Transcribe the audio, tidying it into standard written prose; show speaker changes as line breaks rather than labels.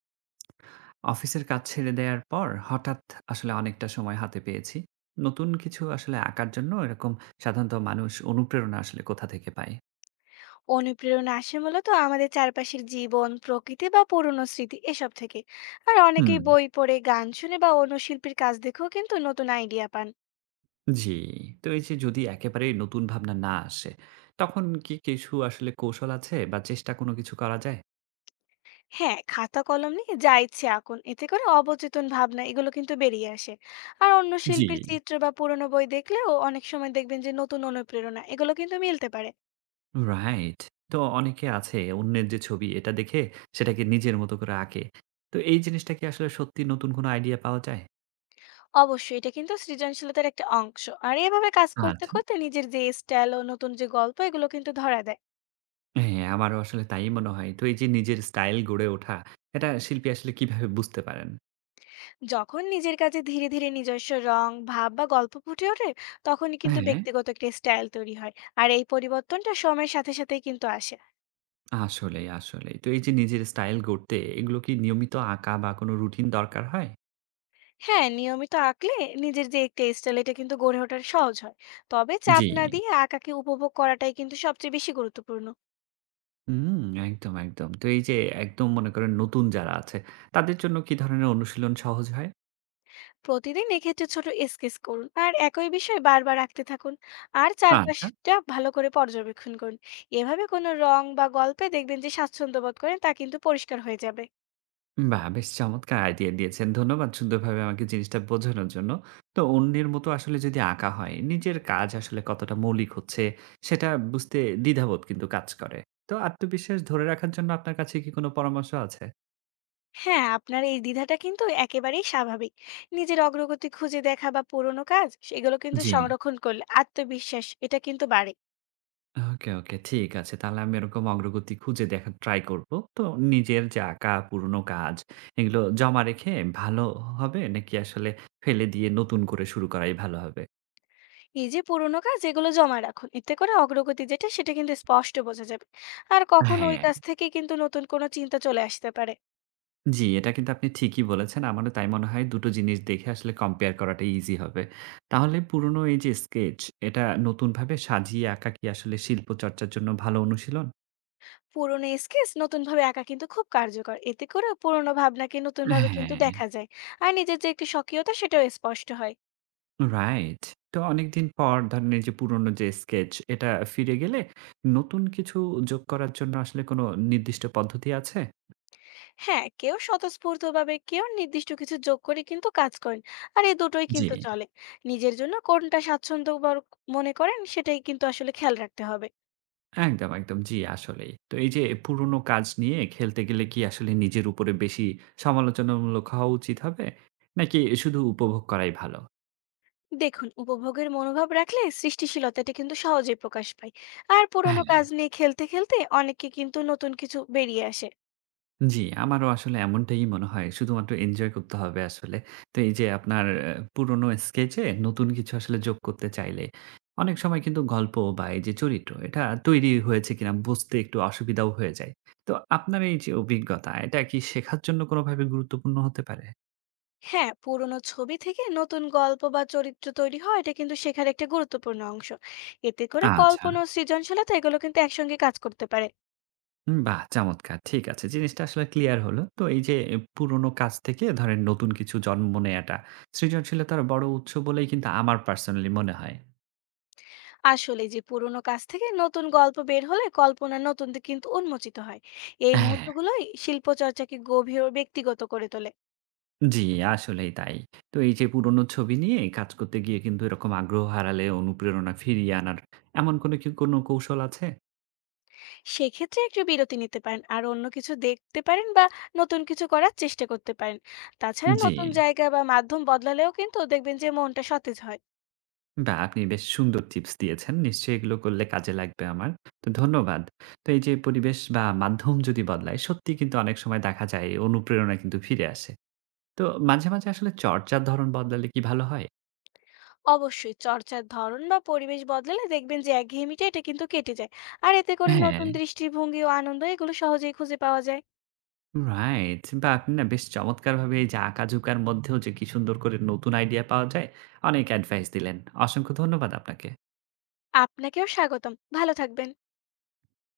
অফিসের কাজ ছেড়ে দেয়ার পর হঠাৎ অনেকটা সময় হাতে পেয়েছি। নতুন কিছু আঁকার জন্য এরকম সাধারণত মানুষ অনুপ্রেরণা কোথা থেকে পায়?
অনুপ্রেরণা আসে মূলত আমাদের চারপাশের জীবন প্রকৃতি বা পুরনো স্মৃতি এসব থেকে। আর
হুম।
অনেকেই বই পড়ে গান শুনে বা অন্য শিল্পীর কাজ দেখেও কিন্তু নতুন আইডিয়া পান।
জি, তো এই যে যদি একেবারেই নতুন ভাবনা না আসে, তখন কি কিছু কৌশল আছে বা চেষ্টা কোনো কিছু করা যায়?
হ্যাঁ, খাতা কলম নিয়ে যা ইচ্ছে আঁকুন, এতে করে অবচেতন ভাবনা এগুলো কিন্তু বেরিয়ে আসে। আর অন্য
জি।
শিল্পীর চিত্র বা পুরনো বই দেখলেও অনেক সময় দেখবেন যে নতুন অনুপ্রেরণা এগুলো কিন্তু মিলতে পারে।
রাইট। তো অনেকে আছে অন্যের যে ছবি এটা দেখে সেটাকে নিজের মতো করে আঁকে। তো এই জিনিসটা কি সত্যি নতুন কোনো আইডিয়া পাওয়া যায়?
অবশ্যই এটা কিন্তু সৃজনশীলতার একটা অংশ, আর এভাবে কাজ করতে
আচ্ছা।
করতে নিজের যে স্টাইল ও নতুন যে গল্প এগুলো কিন্তু ধরা দেয়।
হ্যাঁ, আমারও তাই মনে হয়। তো এই যে নিজের স্টাইল গড়ে ওঠা, এটা শিল্পী কিভাবে বুঝতে পারেন?
যখন নিজের কাছে ধীরে ধীরে নিজস্ব রং ভাব বা গল্প ফুটে ওঠে, তখনই কিন্তু
হ্যাঁ,
ব্যক্তিগত একটা স্টাইল তৈরি হয়। আর এই পরিবর্তনটা সময়ের সাথে সাথেই কিন্তু আসে।
আসলেই, আসলেই। তো এই যে নিজের স্টাইল গড়তে এগুলো কি নিয়মিত আঁকা বা কোনো রুটিন দরকার হয়?
হ্যাঁ, নিয়মিত আঁকলে নিজের যে একটা স্টাইল এটা কিন্তু গড়ে ওঠার সহজ হয়। তবে
জি।
চাপ না দিয়ে আঁকাকে উপভোগ করাটাই কিন্তু সবচেয়ে বেশি গুরুত্বপূর্ণ।
হুম, একদম, একদম। তো এই যে একদম মনে করেন নতুন যারা আছে, তাদের জন্য কি ধরনের অনুশীলন সহজ হয়?
প্রতিদিন এক্ষেত্রে ছোট স্কেচ করুন, আর একই বিষয় বারবার আঁকতে থাকুন। আর
আচ্ছা।
চারপাশটা ভালো করে পর্যবেক্ষণ করুন। এভাবে কোনো রং বা গল্পে দেখবেন যে স্বাচ্ছন্দ্য বোধ করেন, তা কিন্তু পরিষ্কার হয়ে যাবে।
বাহ! বেশ চমৎকার আইডিয়া দিয়েছেন। ধন্যবাদ সুন্দরভাবে আমাকে জিনিসটা বোঝানোর জন্য। তো অন্যের মতো যদি আঁকা হয়, নিজের কাজ কতটা মৌলিক হচ্ছে সেটা বুঝতে দ্বিধাবোধ কিন্তু কাজ করে। তো আত্মবিশ্বাস ধরে রাখার জন্য আপনার কাছে কি কোনো পরামর্শ আছে?
হ্যাঁ, আপনার এই দ্বিধাটা কিন্তু একেবারেই স্বাভাবিক। নিজের অগ্রগতি খুঁজে দেখা বা পুরোনো কাজ সেগুলো কিন্তু
জি।
সংরক্ষণ করলে আত্মবিশ্বাস এটা কিন্তু বাড়ে।
ওকে, ওকে। ঠিক আছে। তাহলে আমি এরকম অগ্রগতি খুঁজে দেখার ট্রাই করব। তো নিজের যে আঁকা পুরনো কাজ এগুলো জমা রেখে ভালো হবে নাকি ফেলে দিয়ে নতুন করে শুরু করাই ভালো হবে?
এই যে পুরোনো কাজ এগুলো জমা রাখুন, এতে করে অগ্রগতি যেটা সেটা কিন্তু স্পষ্ট বোঝা যাবে। আর কখনো ওই
হ্যাঁ।
কাজ থেকে কিন্তু নতুন কোনো চিন্তা চলে আসতে পারে।
জি, এটা কিন্তু আপনি ঠিকই বলেছেন। আমারও তাই মনে হয় ২ টো জিনিস দেখে কম্পেয়ার করাটা ইজি হবে। তাহলে পুরনো এই যে স্কেচ, এটা নতুনভাবে সাজিয়ে আঁকা কি শিল্পচর্চার জন্য ভালো অনুশীলন?
পুরোনো স্কেচ নতুন ভাবে আঁকা কিন্তু খুব কার্যকর, এতে করে পুরোনো ভাবনাকে নতুন ভাবে কিন্তু
হ্যাঁ।
দেখা যায়। আর নিজের যে একটি স্বকীয়তা সেটাও স্পষ্ট হয়।
রাইট। তো অনেকদিন পর ধরেন এই যে পুরনো যে স্কেচ, এটা ফিরে গেলে নতুন কিছু যোগ করার জন্য কোনো নির্দিষ্ট পদ্ধতি আছে?
হ্যাঁ, কেউ স্বতঃস্ফূর্তভাবে, কেউ নির্দিষ্ট কিছু যোগ করে কিন্তু কাজ করেন। আর এই দুটোই
জি।
কিন্তু চলে। নিজের জন্য কোনটা মনে করেন সেটাই কিন্তু আসলে খেয়াল রাখতে হবে।
একদম, একদম। জি, আসলেই। তো এই যে পুরনো কাজ নিয়ে খেলতে গেলে কি নিজের উপরে বেশি সমালোচনামূলক হওয়া উচিত হবে? নাকি শুধু উপভোগ করাই ভালো?
দেখুন, উপভোগের মনোভাব রাখলে সৃষ্টিশীলতাটা কিন্তু সহজেই প্রকাশ পায়। আর
হ্যাঁ,
পুরোনো কাজ নিয়ে খেলতে খেলতে অনেকে কিন্তু নতুন কিছু বেরিয়ে আসে।
জি, আমারও এমনটাই মনে হয়। শুধুমাত্র এনজয় করতে হবে আসলে। তো এই যে আপনার পুরনো স্কেচে নতুন কিছু যোগ করতে চাইলে অনেক সময় কিন্তু গল্প বা এই যে চরিত্র এটা তৈরি হয়েছে কিনা বুঝতে একটু অসুবিধাও হয়ে যায়। তো আপনার এই যে অভিজ্ঞতা এটা কি শেখার জন্য কোনোভাবে গুরুত্বপূর্ণ হতে পারে?
হ্যাঁ, পুরোনো ছবি থেকে নতুন গল্প বা চরিত্র তৈরি হয়, এটা কিন্তু শেখার একটা গুরুত্বপূর্ণ অংশ। এতে করে
আচ্ছা।
কল্পনা ও সৃজনশীলতা এগুলো কিন্তু একসঙ্গে কাজ করতে পারে।
হুম, বাহ! চমৎকার। ঠিক আছে। জিনিসটা ক্লিয়ার হলো। তো এই যে এ পুরোনো কাজ থেকে ধরেন নতুন কিছু জন্ম নেয়াটা সৃজনশীলতার বড় উৎস বলেই কিন্তু আমার পার্সোনালি মনে হয়।
আসলে যে পুরোনো কাজ থেকে নতুন গল্প বের হলে কল্পনা নতুন দিক কিন্তু উন্মোচিত হয়। এই
হ্যাঁ,
মুহূর্তগুলোই শিল্পচর্চাকে গভীর ও ব্যক্তিগত করে তোলে।
জি আসলেই তাই। তো এই যে পুরোনো ছবি নিয়ে কাজ করতে গিয়ে কিন্তু এরকম আগ্রহ হারালে অনুপ্রেরণা ফিরিয়ে আনার এমন কি কোনো কৌশল আছে?
সেক্ষেত্রে একটু বিরতি নিতে পারেন, আর অন্য কিছু দেখতে পারেন বা নতুন কিছু করার চেষ্টা করতে পারেন। তাছাড়া
জি।
নতুন জায়গা বা মাধ্যম বদলালেও কিন্তু দেখবেন যে মনটা সতেজ হয়।
বাহ! আপনি বেশ সুন্দর টিপস দিয়েছেন। নিশ্চয়ই এগুলো করলে কাজে লাগবে আমার। তো ধন্যবাদ। তো এই যে পরিবেশ বা মাধ্যম যদি বদলায় সত্যি কিন্তু অনেক সময় দেখা যায় অনুপ্রেরণা কিন্তু ফিরে আসে। তো মাঝে মাঝে চর্চার ধরন বদলালে কি ভালো হয়?
অবশ্যই চর্চার ধরন বা পরিবেশ বদলালে দেখবেন যে একঘেয়েমিটা এটা কিন্তু কেটে যায়। আর এতে করে
হ্যাঁ।
নতুন দৃষ্টিভঙ্গি ও আনন্দ এগুলো সহজেই খুঁজে পাওয়া যায়।
রাইট। বা আপনি না বেশ চমৎকারভাবে এই যে আঁকাঝোঁকার মধ্যেও যে কি সুন্দর করে নতুন আইডিয়া পাওয়া যায়, অনেক অ্যাডভাইস দিলেন। অসংখ্য ধন্যবাদ আপনাকে।
আপনাকেও স্বাগতম। ভালো থাকবেন।